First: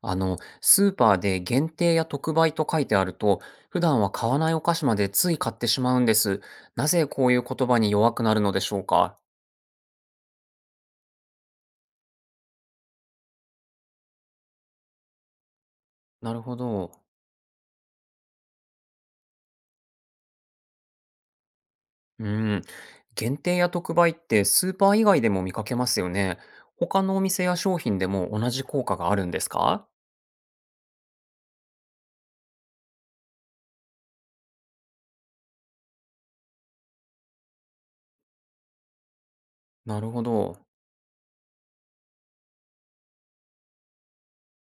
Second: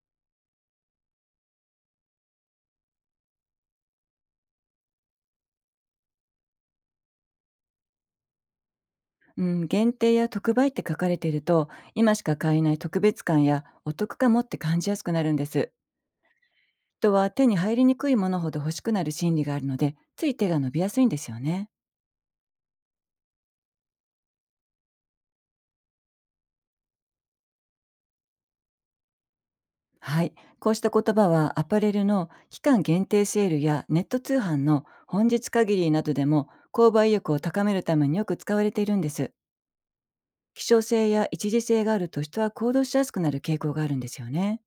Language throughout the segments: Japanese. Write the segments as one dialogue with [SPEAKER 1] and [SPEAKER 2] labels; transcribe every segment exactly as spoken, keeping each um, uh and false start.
[SPEAKER 1] あの、スーパーで限定や特売と書いてあると、普段は買わないお菓子までつい買ってしまうんです。なぜこういう言葉に弱くなるのでしょうか？
[SPEAKER 2] うん、限定や特売って書かれていると、今しか買えない特別感やお得かもって感じやすくなるんです。
[SPEAKER 1] なるほど。
[SPEAKER 2] 人は手に入りにくいものほど欲しくなる心理があるので、つい手が伸びやすいんですよね。
[SPEAKER 1] うん。限定や特売ってスーパー以外でも見かけますよね。他のお店や商品でも同じ効果があるんですか？
[SPEAKER 2] はい、こうした言葉はアパレルの期間限定セールやネット通販の本日限りなどでも、購買意欲を高めるためによく使われているんです。
[SPEAKER 1] なるほど。
[SPEAKER 2] 希少性や一時性があると、人は行動しやすくなる傾向があるんですよね。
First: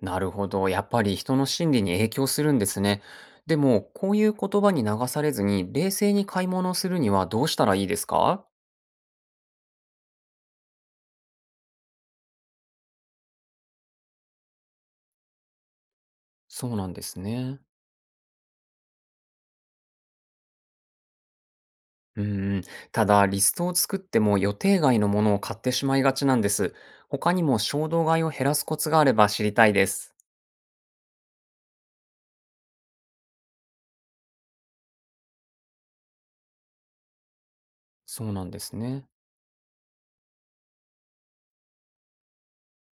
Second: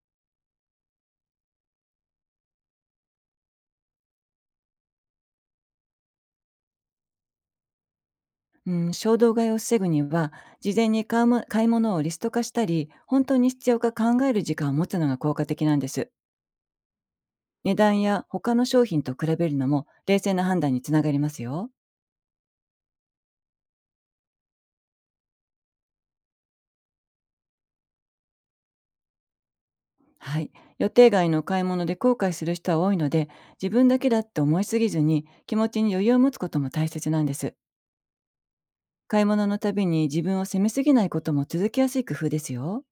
[SPEAKER 1] なるほど。やっぱり人の心理に影響するんですね。でも、こういう言葉に流されずに冷静に買い物をするにはどうしたらいいですか？
[SPEAKER 2] うん、衝動買いを防ぐには、事前に買うも買い物をリスト化したり、本当に必要か考える時間を持つのが効果的なんです。
[SPEAKER 1] そうなんですね。
[SPEAKER 2] 値段や他の商品と比べるのも冷静な判断につながりますよ。
[SPEAKER 1] うん、うん、ただリストを作っても予定外のものを買ってしまいがちなんです。他にも衝動買いを減らすコツがあれば知りたいです。
[SPEAKER 2] はい、予定外の買い物で後悔する人は多いので、自分だけだって思いすぎずに、気持ちに余裕を持つことも大切なんです。
[SPEAKER 1] そうなんですね。
[SPEAKER 2] 買い物のたびに自分を責めすぎないことも続きやすい工夫ですよ。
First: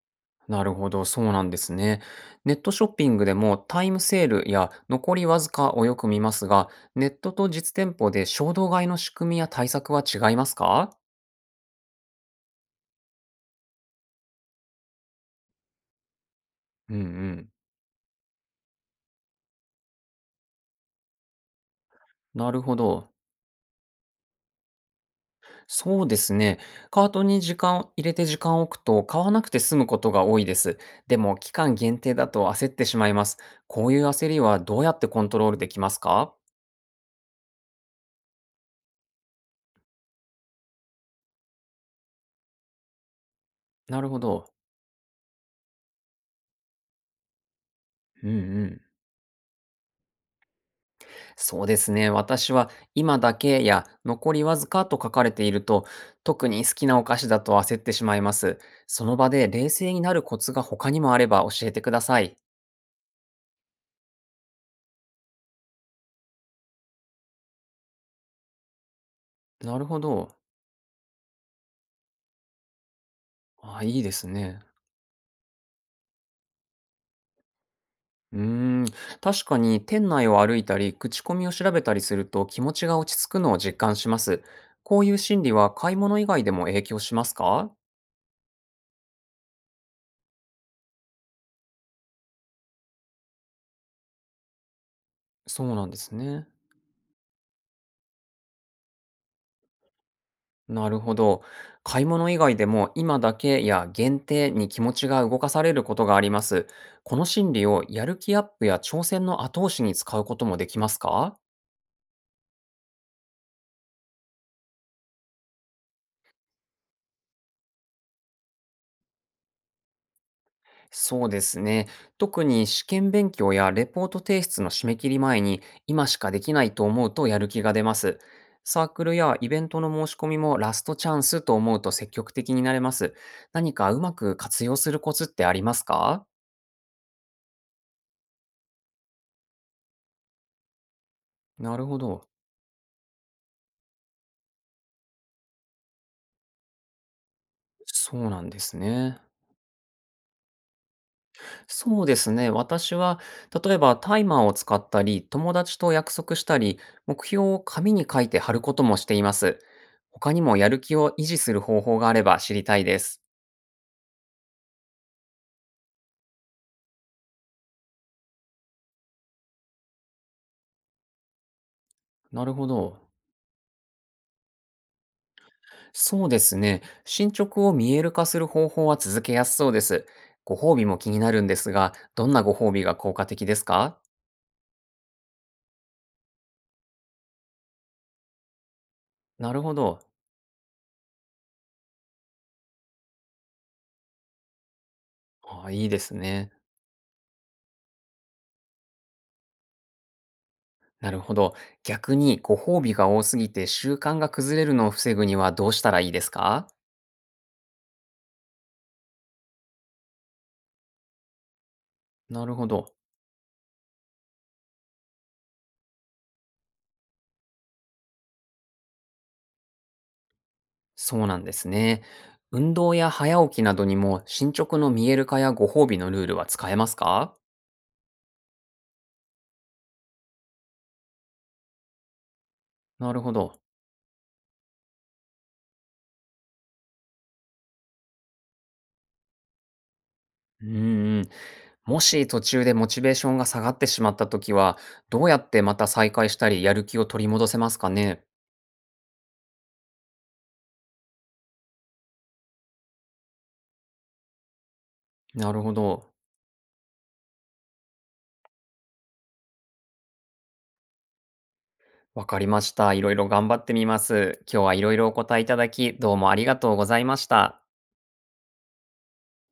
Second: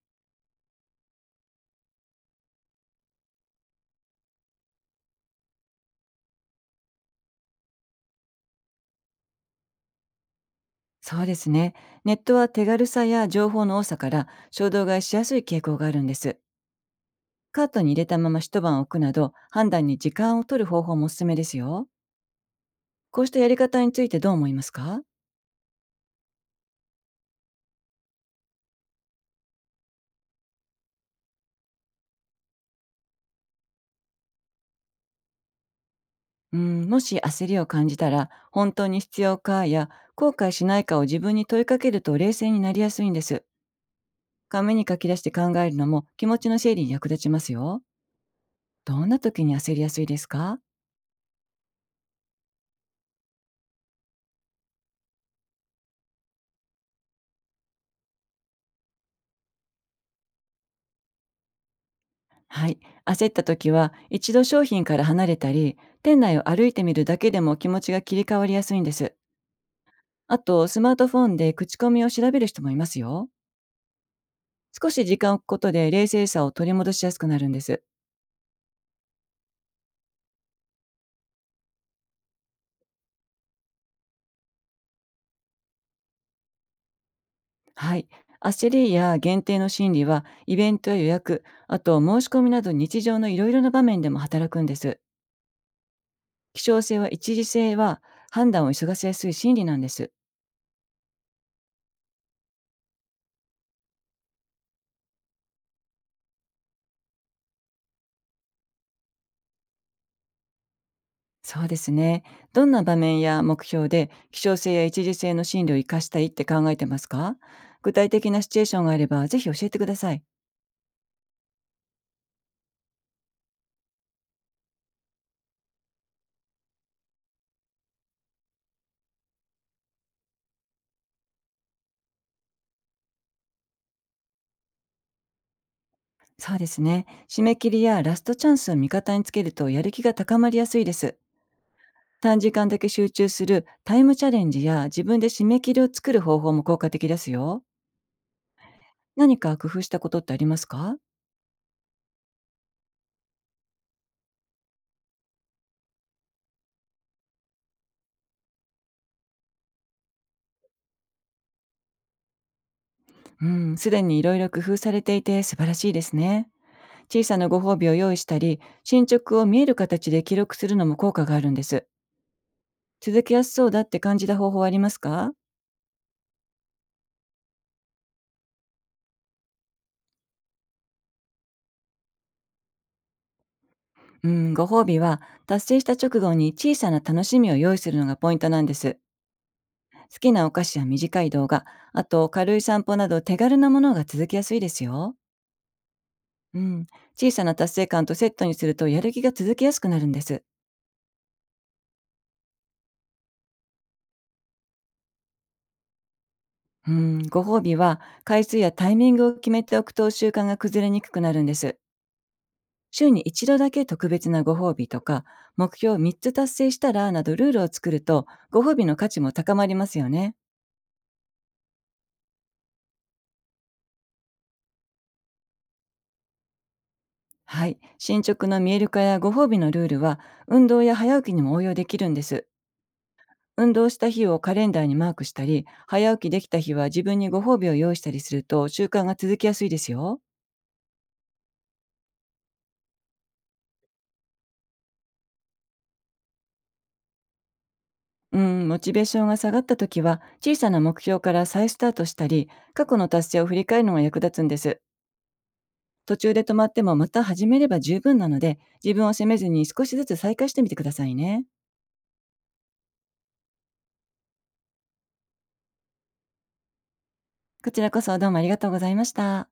[SPEAKER 1] なるほど、そうなんですね。ネットショッピングでもタイムセールや残りわずかをよく見ますが、ネットと実店舗で衝動買いの仕組みや対策は違いますか？
[SPEAKER 2] そうですね、ネットは手軽さや情報の多さから衝動買いしやすい傾向があるんです。
[SPEAKER 1] うん、うん。
[SPEAKER 2] カートに入れたまま一晩置くなど、判断に時間を取る方法もおすすめですよ。
[SPEAKER 1] なるほど。
[SPEAKER 2] こうしたやり方についてどう思いますか？
[SPEAKER 1] そうですね。カートに時間を入れて時間を置くと買わなくて済むことが多いです。でも期間限定だと焦ってしまいます。こういう焦りはどうやってコントロールできますか？
[SPEAKER 2] うん、もし焦りを感じたら、本当に必要かや後悔しないかを自分に問いかけると冷静になりやすいんです。
[SPEAKER 1] なるほど。
[SPEAKER 2] 紙に書き出して考えるのも気持ちの整理に役立ちますよ。
[SPEAKER 1] うん、うん。
[SPEAKER 2] どんな時に焦りやすいですか？
[SPEAKER 1] そうですね。私は今だけや残りわずかと書かれていると特に好きなお菓子だと焦ってしまいます。その場で冷静になるコツが他にもあれば教えてください。
[SPEAKER 2] はい。焦った時は、一度商品から離れたり、店内を歩いてみるだけでも気持ちが切り替わりやすいんです。
[SPEAKER 1] なるほど。
[SPEAKER 2] あと、スマートフォンで口コミを調べる人もいますよ。
[SPEAKER 1] あ、いいですね。
[SPEAKER 2] 少し時間を置くことで冷静さを取り戻しやすくなるんです。
[SPEAKER 1] うーん、確かに店内を歩いたり、口コミを調べたりすると気持ちが落ち着くのを実感します。こういう心理は買い物以外でも影響しますか？
[SPEAKER 2] はい。焦りや限定の心理は、イベントや予約、あと申し込みなど日常のいろいろな場面でも働くんです。
[SPEAKER 1] そうなんですね。
[SPEAKER 2] 希少性は一時性は、判断を急がせやすい心理なんです。
[SPEAKER 1] なるほど。買い物以外でも今だけや限定に気持ちが動かされることがあります。この心理をやる気アップや挑戦の後押しに使うこともできますか？
[SPEAKER 2] そうですね。どんな場面や目標で希少性や一時性の心理を活かしたいって考えてますか？具体的なシチュエーションがあれば、ぜひ教えてください。
[SPEAKER 1] そうですね。特に試験勉強やレポート提出の締め切り前に今しかできないと思うとやる気が出ます。サークルやイベントの申し込みもラストチャンスと思うと積極的になれます。何かうまく活用するコツってありますか？
[SPEAKER 2] そうですね。締め切りやラストチャンスを味方につけると、やる気が高まりやすいです。
[SPEAKER 1] なるほど。
[SPEAKER 2] 短時間だけ集中するタイムチャレンジや、自分で締め切りを作る方法も効果的ですよ。
[SPEAKER 1] そうなんですね。
[SPEAKER 2] 何か工夫したことってありますか？
[SPEAKER 1] そうですね。私は、例えばタイマーを使ったり、友達と約束したり、目標を紙に書いて貼ることもしています。他にもやる気を維持する方法があれば知りたいです。
[SPEAKER 2] うん、すでにいろいろ工夫されていて素晴らしいですね。小さなご褒美を用意したり、進捗を見える形で記録するのも効果があるんです。
[SPEAKER 1] なるほど。
[SPEAKER 2] 続けやすそうだって感じた方法はありますか？
[SPEAKER 1] そうですね。進捗を見える化する方法は続けやすそうです。ご褒美も気になるんですが、どんなご褒美が効果的ですか？
[SPEAKER 2] うん、ご褒美は達成した直後に小さな楽しみを用意するのがポイントなんです。
[SPEAKER 1] なるほど。
[SPEAKER 2] 好きなお菓子や短い動画、あと軽い散歩など手軽なものが続きやすいですよ。
[SPEAKER 1] あ、いいですね。
[SPEAKER 2] うん、小さな達成感とセットにするとやる気が続きやすくなるんです。
[SPEAKER 1] なるほど。逆にご褒美が多すぎて習慣が崩れるのを防ぐにはどうしたらいいですか？
[SPEAKER 2] うん、ご褒美は回数やタイミングを決めておくと習慣が崩れにくくなるんです。
[SPEAKER 1] なるほど。
[SPEAKER 2] 週に一度だけ特別なご褒美とか、目標をみっつ達成したらなどルールを作ると、ご褒美の価値も高まりますよね。
[SPEAKER 1] そうなんですね。運動や早起きなどにも進捗の見える化やご褒美のルールは使えますか？
[SPEAKER 2] はい。進捗の見える化やご褒美のルールは、運動や早起きにも応用できるんです。
[SPEAKER 1] なるほど。
[SPEAKER 2] 運動した日をカレンダーにマークしたり、早起きできた日は自分にご褒美を用意したりすると習慣が続きやすいですよ。
[SPEAKER 1] うん、うん。もし途中でモチベーションが下がってしまったときは、どうやってまた再開したり、やる気を取り戻せますかね？
[SPEAKER 2] うん、モチベーションが下がった時は、小さな目標から再スタートしたり、過去の達成を振り返るのが役立つんです。
[SPEAKER 1] なるほど。
[SPEAKER 2] 途中で止まってもまた始めれば十分なので、自分を責めずに少しずつ再開してみてくださいね。
[SPEAKER 1] わかりました。いろいろ頑張ってみます。今日はいろいろお答えいただき、どうもありがとうございました。
[SPEAKER 2] こちらこそどうもありがとうございました。